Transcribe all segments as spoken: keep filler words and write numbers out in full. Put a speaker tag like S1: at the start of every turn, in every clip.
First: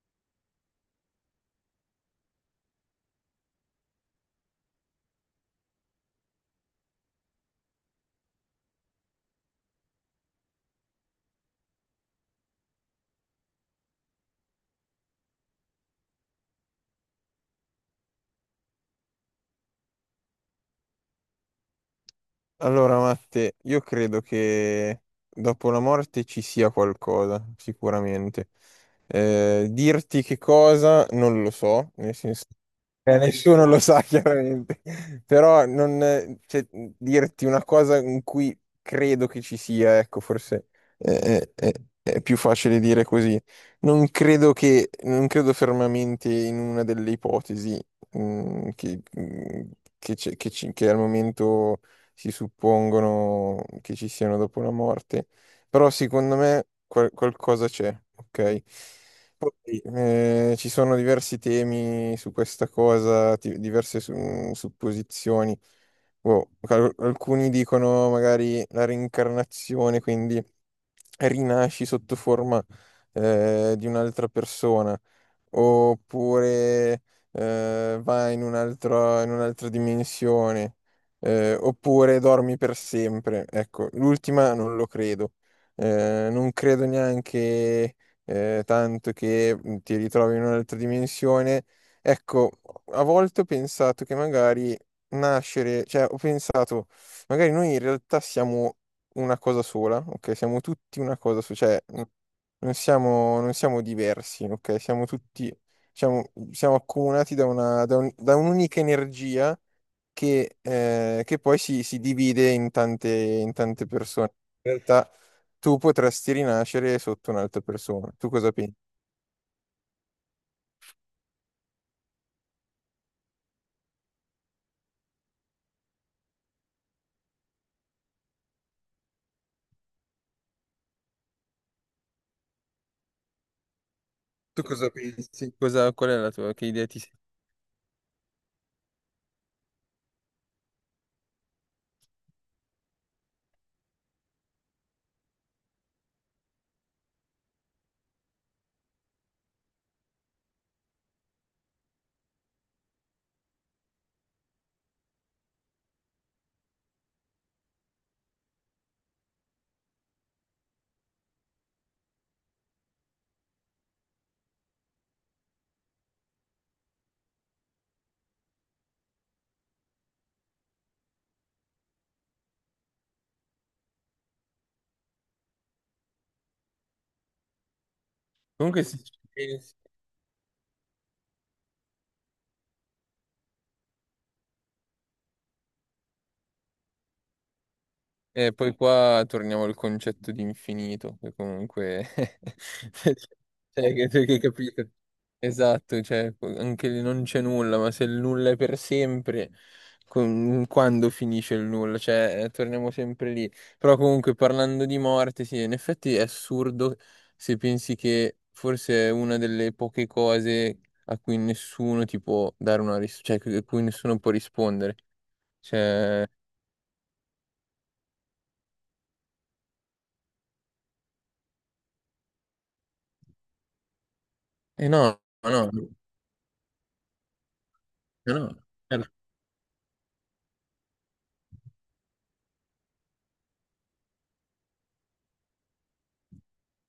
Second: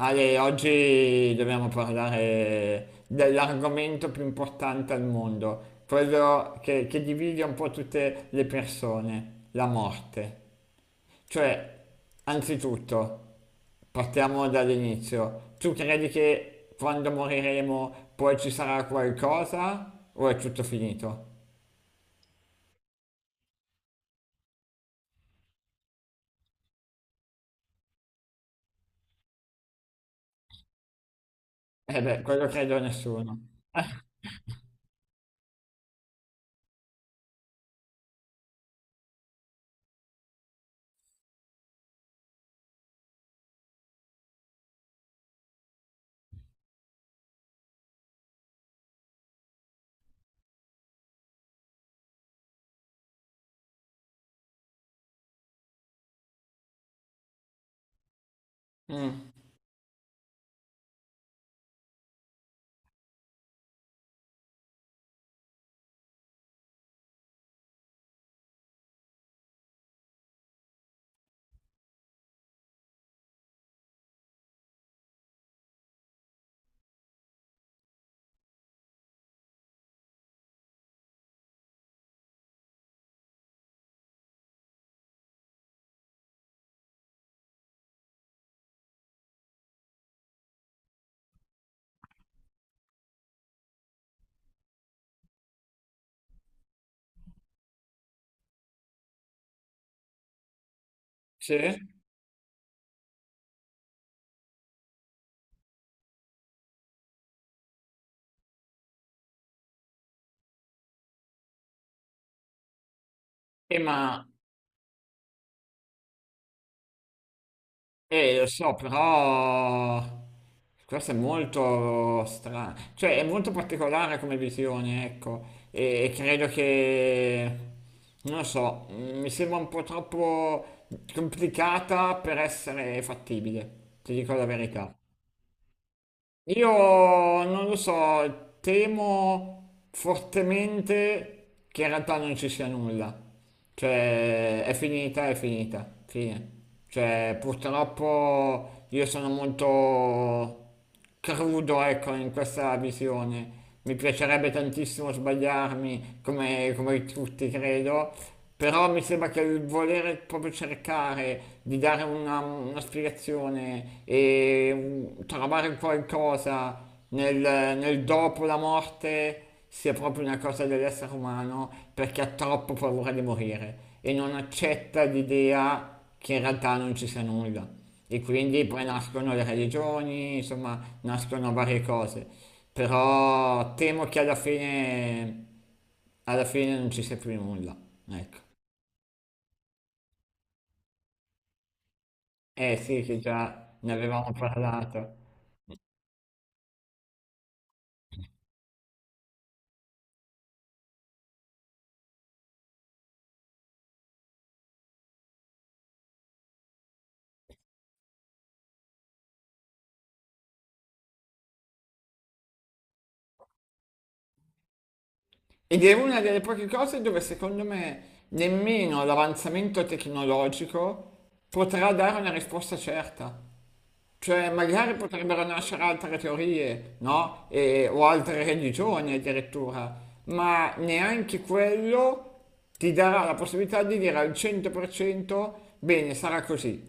S1: Ale, oggi dobbiamo parlare dell'argomento più importante al mondo, quello che, che divide un po' tutte le persone, la morte. Cioè, anzitutto, partiamo dall'inizio. Tu credi che quando moriremo poi ci sarà qualcosa o è tutto finito?
S2: Allora, Matte, io credo che dopo la morte ci sia qualcosa, sicuramente. Eh, dirti che cosa non lo so,
S1: Eh
S2: nel
S1: beh,
S2: senso
S1: quello credo a
S2: eh,
S1: nessuno.
S2: nessuno lo sa chiaramente, però non, eh, cioè, dirti una cosa in cui credo che ci sia, ecco, forse eh, eh, eh, è più facile dire così. Non credo che, non credo fermamente in una delle ipotesi mm, che, mm, che c'è- che ci- che al momento si suppongono che ci siano dopo la morte, però secondo me qual- qualcosa c'è, ok?
S1: Mm.
S2: Poi, eh, ci sono diversi temi su questa cosa, ti- diverse su- supposizioni. Boh, al- alcuni dicono magari la reincarnazione, quindi rinasci sotto forma eh, di un'altra persona, oppure eh, vai in un altro- in un'altra dimensione, eh, oppure dormi per sempre. Ecco, l'ultima non lo credo. Eh, non credo neanche eh, tanto che mhmm, ti ritrovi in un'altra dimensione. Ecco, a volte ho pensato che magari nascere, cioè ho pensato, magari noi in realtà siamo una cosa sola, ok? Siamo tutti una cosa
S1: Sì?
S2: sola, cioè mhmm, non siamo, non siamo diversi, ok? Siamo tutti, siamo, siamo accomunati da una, da un- da un'unica energia che, eh, che poi si, si divide in tante, in
S1: E
S2: tante
S1: ma.
S2: persone. In realtà tu potresti rinascere sotto un'altra persona. Tu
S1: Eh, lo
S2: cosa
S1: so,
S2: pensi?
S1: però questo è molto strano, cioè è molto particolare come visione, ecco, e, e credo che, non lo so, mm, mi sembra un po' troppo complicata per essere fattibile, ti dico la
S2: Tu
S1: verità.
S2: cosa pensi? Cosa- qual è la tua, che idea ti sei?
S1: Io non lo so, temo fortemente che in realtà non ci sia nulla. Cioè, è finita, è finita, fine. Cioè, purtroppo io sono molto crudo, ecco, in questa visione. Mi piacerebbe tantissimo sbagliarmi, come, come tutti credo, però mi sembra che il volere proprio cercare di dare una, una spiegazione e un- trovare un qualcosa nel, nel dopo la morte sia proprio una cosa dell'essere umano perché ha troppo paura di morire e non accetta l'idea che in realtà non ci sia nulla. E quindi
S2: Comunque
S1: poi
S2: sì.
S1: nascono le religioni, insomma, nascono varie cose. Però temo che alla fine, alla fine non ci sia più nulla. Ecco.
S2: E poi qua torniamo al concetto di infinito, che comunque...
S1: Eh sì, che già ne
S2: cioè, che,
S1: avevamo
S2: che capito?
S1: parlato.
S2: Esatto, cioè, anche lì non c'è nulla, ma se il nulla è per sempre, con- quando finisce il nulla? Cioè, eh, torniamo sempre lì. Però comunque parlando di morte, sì, in effetti è assurdo se pensi che forse è una delle poche cose a cui nessuno ti può dare una risposta, cioè a cui nessuno può rispondere.
S1: Ed è una
S2: Cioè,
S1: delle poche cose dove secondo me nemmeno l'avanzamento tecnologico potrà dare una risposta certa. Cioè,
S2: eh
S1: magari
S2: no,
S1: potrebbero
S2: no.
S1: nascere
S2: No.
S1: altre teorie, no? E- o
S2: Eh
S1: altre
S2: no, eh no,
S1: religioni addirittura, ma neanche quello ti darà la possibilità di dire al cento per cento bene, sarà così,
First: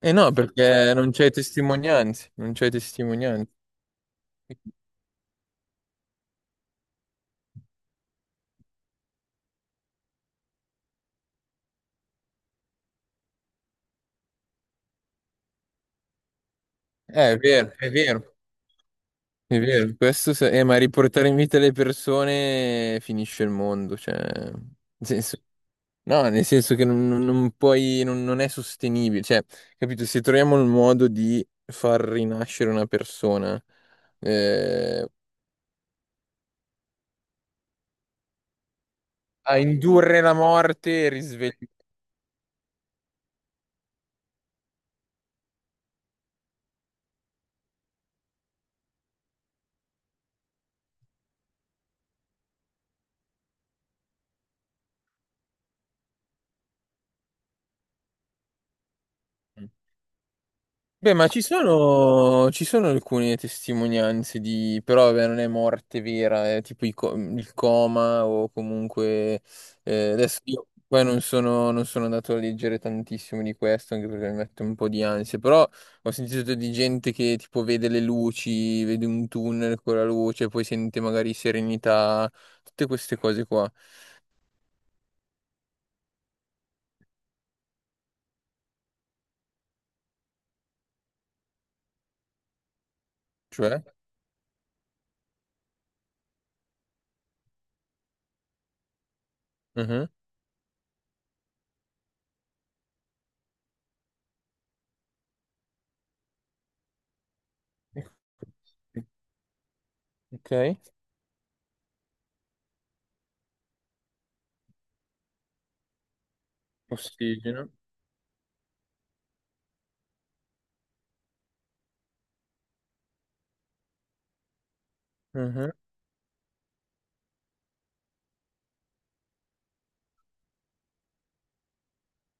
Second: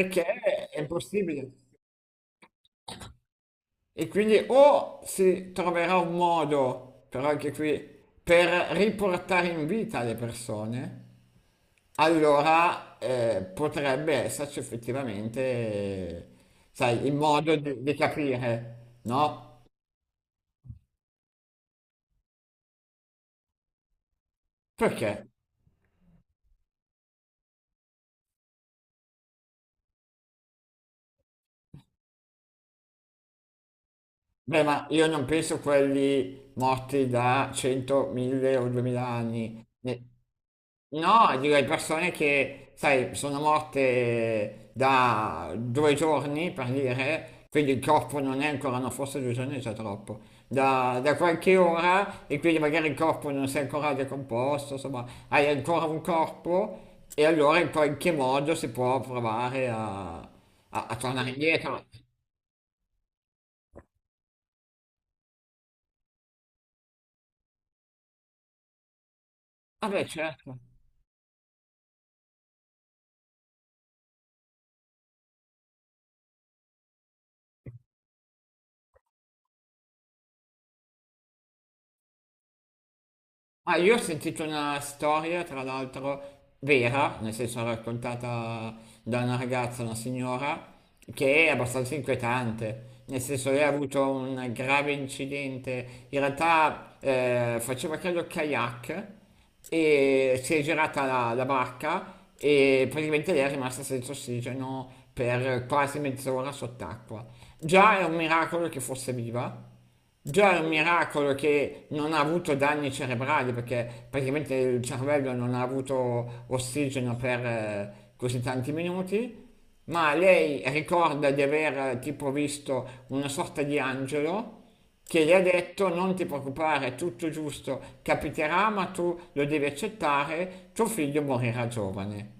S2: Eh no,
S1: è
S2: perché non c'è
S1: impossibile.
S2: testimonianze, non c'è testimonianze.
S1: E quindi o si troverà un modo, però anche qui, per riportare in vita le persone, allora eh, potrebbe esserci effettivamente, eh, sai, il
S2: Eh, è
S1: modo
S2: vero,
S1: di,
S2: è
S1: di
S2: vero,
S1: capire,
S2: è
S1: no?
S2: vero. Questo se- eh, Ma riportare in vita le persone finisce il mondo, cioè, nel
S1: Perché?
S2: senso- no, nel senso che non, non- non puoi, non, non è sostenibile, cioè, capito? Se troviamo il modo di far rinascere una persona,
S1: Beh, ma
S2: eh,
S1: io non penso quelli morti da cento, mille o duemila
S2: a
S1: anni. Ne-
S2: indurre la morte e
S1: No, dico, le
S2: risvegliarla.
S1: persone che, sai, sono morte da due giorni, per dire, quindi il corpo non è ancora, no, forse due giorni è già troppo, da, da qualche ora e quindi magari il corpo non si è ancora decomposto, insomma, hai ancora un corpo e allora in qualche modo si può provare a, a- a
S2: Beh, ma
S1: tornare
S2: ci
S1: indietro.
S2: sono, ci sono alcune testimonianze di, però vabbè, non è morte vera, è tipo i co- il coma o comunque...
S1: Vabbè,
S2: eh, adesso
S1: certo.
S2: io poi non sono, non sono andato a leggere tantissimo di questo, anche perché mi mette un po' di ansia, però ho sentito di gente che tipo vede le luci, vede un tunnel con la luce, poi sente magari serenità, tutte queste cose qua.
S1: Ah, io ho sentito una storia, tra l'altro, vera, nel senso raccontata da una ragazza, una signora, che è abbastanza inquietante. Nel senso, lei ha
S2: Cioè?
S1: avuto un grave incidente. In realtà, eh, faceva credo kayak
S2: Mhm.
S1: e si è girata la, la barca e praticamente lei è rimasta senza ossigeno per quasi mezz'ora sott'acqua. Già è un miracolo che fosse viva. Già è un
S2: Ok,
S1: miracolo che non ha avuto danni cerebrali perché praticamente il cervello non ha avuto ossigeno per
S2: ossigeno.
S1: eh, così tanti minuti, ma lei ricorda di aver eh, tipo visto una sorta di angelo che gli ha
S2: Mhm.
S1: detto non ti preoccupare, è tutto giusto, capiterà, ma tu lo devi accettare, tuo figlio morirà giovane.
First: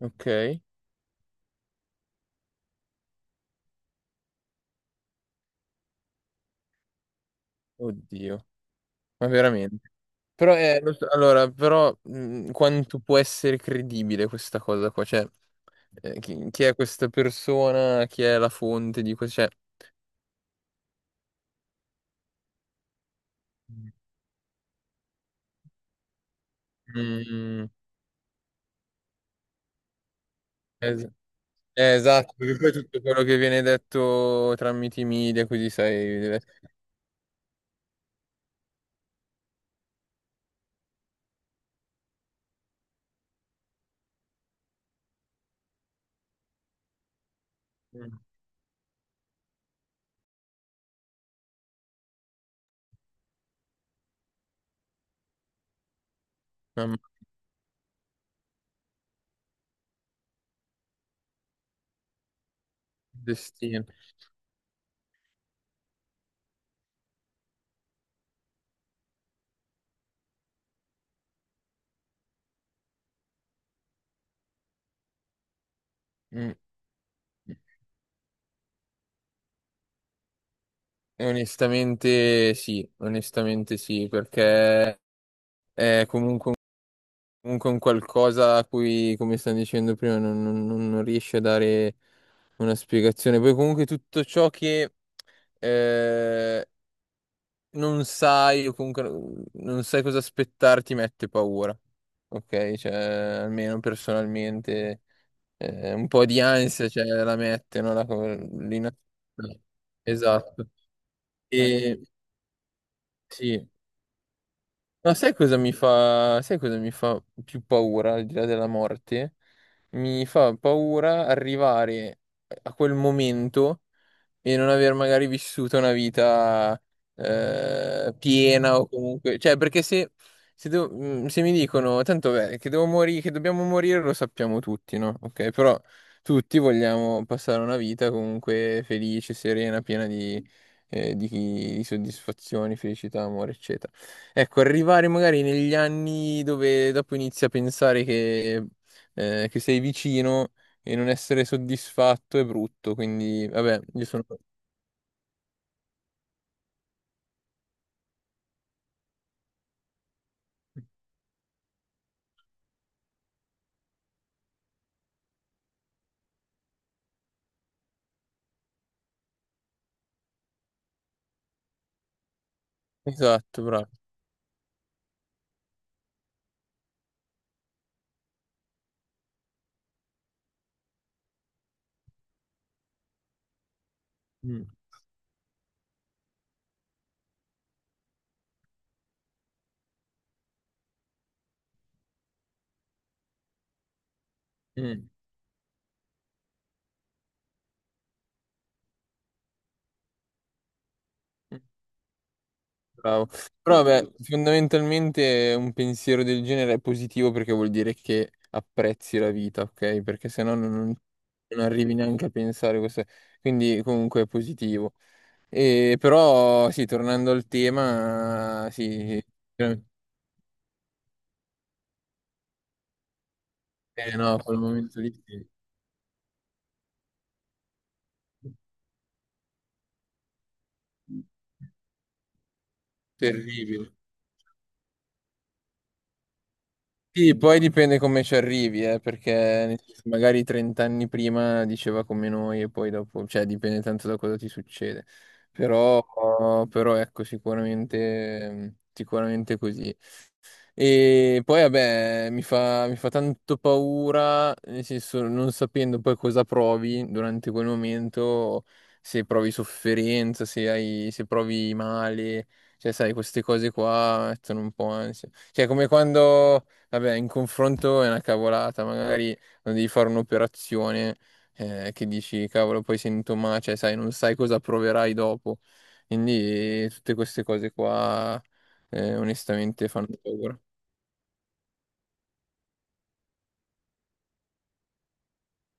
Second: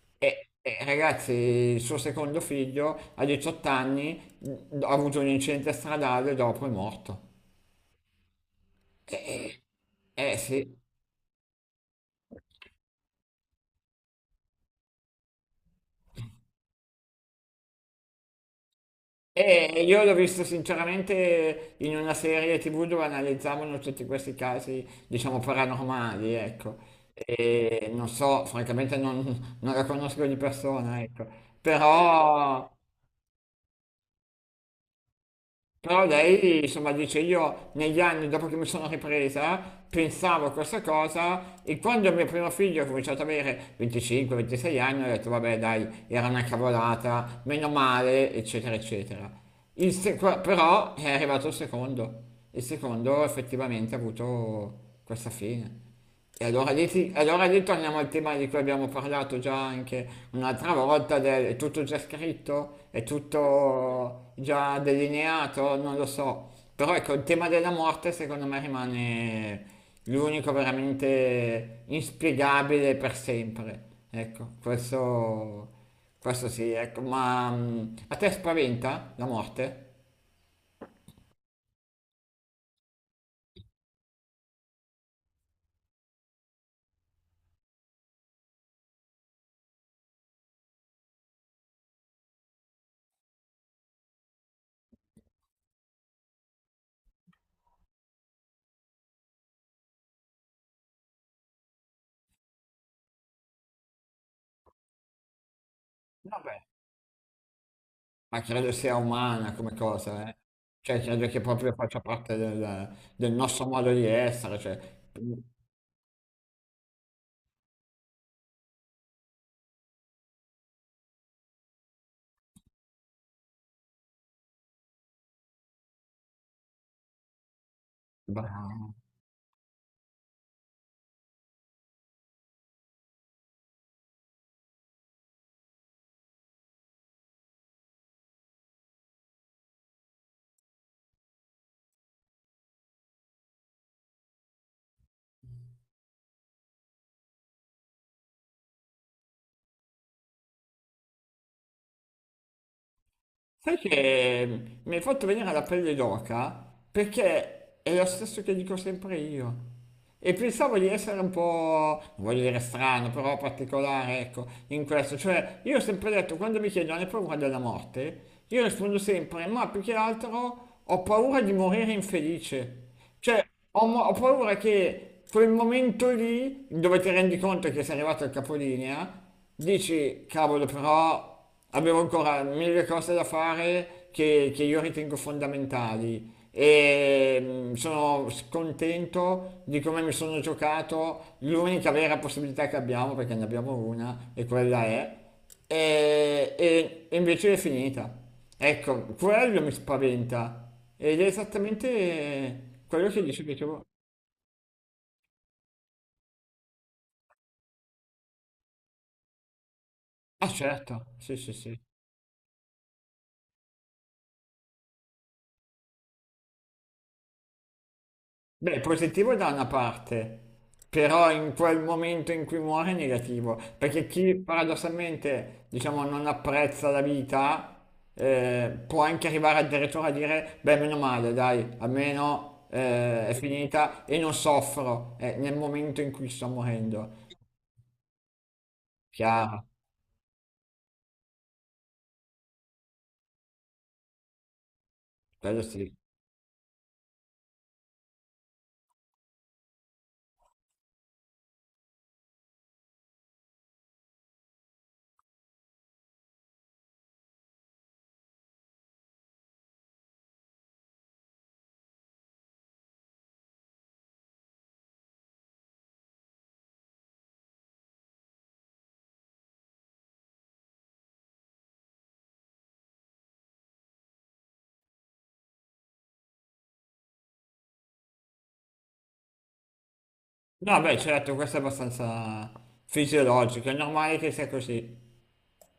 S2: Ok,
S1: E, e, ragazzi, il suo secondo figlio a diciotto anni mh, ha avuto un incidente stradale, dopo è morto.
S2: oddio. Ma
S1: Eh,
S2: veramente.
S1: eh, eh,
S2: Però,
S1: sì,
S2: eh, lo so- allora, però mh, quanto può essere credibile questa cosa qua? Cioè, eh, chi, chi è questa persona? Chi è la fonte di questo? Cioè,
S1: e io l'ho visto sinceramente in una serie T V dove analizzavano tutti questi casi, diciamo, paranormali, ecco.
S2: mm,
S1: E non so, francamente non, non la conosco di persona,
S2: es-
S1: ecco.
S2: eh, esatto, perché
S1: Però.
S2: poi tutto quello che viene detto tramite i media, così sai,
S1: Però
S2: deve...
S1: lei, insomma, dice io negli anni dopo che mi sono ripresa pensavo a questa cosa e quando mio primo figlio ha cominciato ad avere venticinque ventisei anni ho detto vabbè dai, era una cavolata, meno
S2: Mm.
S1: male, eccetera, eccetera. Il se- qua- però è arrivato il secondo. Il secondo effettivamente ha avuto questa fine. E allora lì,
S2: Mamma,
S1: sì- allora lì torniamo al tema di cui abbiamo parlato già anche un'altra volta, del, è tutto già scritto, è
S2: destino.
S1: tutto già delineato, non lo so. Però ecco, il tema della morte secondo me rimane l'unico veramente inspiegabile per sempre. Ecco, questo, questo
S2: Mm.
S1: sì, ecco, ma mm, a te spaventa la morte?
S2: Onestamente sì, onestamente sì, perché è comunque comunque un qualcosa a cui, come stanno dicendo prima, non, non- non- non riesce a dare una spiegazione. Poi comunque tutto ciò che eh, non sai o comunque non sai cosa aspettarti mette paura. Ok? Cioè, almeno personalmente eh, un po' di
S1: Vabbè.
S2: ansia cioè, la mette, no? La, co-
S1: Ma credo
S2: l'ina-
S1: sia umana come cosa, eh.
S2: Esatto.
S1: Cioè, credo che proprio
S2: Eh,
S1: faccia
S2: E
S1: parte del, del nostro
S2: sì.
S1: modo di essere, cioè.
S2: Ma sai cosa mi fa, sai cosa mi fa più paura al di là della morte? Mi fa paura arrivare a quel momento e non aver magari vissuto una vita eh, piena o
S1: Bravo.
S2: comunque, cioè perché se, se devo- mm, se mi dicono tanto beh, che devo morire, che dobbiamo morire lo sappiamo tutti, no? Ok, però tutti vogliamo passare una vita comunque felice, serena, piena di, eh, di di soddisfazioni, felicità, amore, eccetera. Ecco, arrivare magari negli anni dove dopo inizi a pensare che, eh, che sei vicino e non essere soddisfatto è brutto, quindi
S1: Sai
S2: vabbè, io sono...
S1: che mi hai fatto venire la pelle d'oca perché è lo stesso che dico sempre io. E pensavo di essere un po', non voglio dire strano, però particolare, ecco, in questo. Cioè, io ho sempre detto, quando mi chiedono hai paura della morte, io rispondo sempre, ma più che altro ho paura di morire infelice. Cioè,
S2: Esatto,
S1: ho,
S2: bravo.
S1: mo- ho paura che quel momento lì, dove ti rendi conto che sei arrivato al capolinea, dici, cavolo, però abbiamo ancora mille cose da fare che, che
S2: Mm,
S1: io ritengo fondamentali. E mm, sono scontento di come mi sono giocato. L'unica vera possibilità che abbiamo, perché ne abbiamo una, e quella
S2: mm,
S1: è. E, e- e invece è finita. Ecco, quello mi spaventa. Ed è
S2: mm.
S1: esattamente quello che
S2: Bravo.
S1: dicevi tu.
S2: Però beh, fondamentalmente un pensiero del genere è positivo perché vuol dire che apprezzi la vita, ok? Perché se
S1: Ah,
S2: no non,
S1: certo, sì, sì,
S2: non
S1: sì.
S2: arrivi neanche a pensare questo. Quindi comunque è positivo. E però sì, tornando al tema,
S1: Beh, è
S2: sì,
S1: positivo da una
S2: sì,
S1: parte, però in quel momento in cui muore è negativo, perché
S2: eh,
S1: chi
S2: no, quel momento lì sì.
S1: paradossalmente, diciamo, non apprezza la vita, eh, può anche arrivare addirittura a dire, beh, meno male, dai, almeno eh, è
S2: Terribile.
S1: finita e non soffro eh, nel momento in cui sto morendo.
S2: Sì, poi dipende come ci arrivi, eh, perché
S1: Chiaro.
S2: nel senso, magari trenta anni prima diceva come noi e poi dopo, cioè dipende tanto da cosa ti succede.
S1: Quello sì.
S2: Però, però ecco, sicuramente, sicuramente così. E poi, vabbè, mi fa, mi fa tanto paura, nel senso, non sapendo poi cosa provi durante quel momento, se provi sofferenza, se hai, se provi male, cioè, sai, queste cose qua mettono un po' ansia. Cioè, come quando, vabbè, in confronto è una cavolata, magari quando devi fare un'operazione, eh, che dici, cavolo, poi sento male, cioè, sai, non sai cosa proverai dopo. Quindi, eh, tutte queste cose qua, eh, onestamente fanno paura.
S1: No, beh, certo, questo è abbastanza fisiologico, è normale che sia così.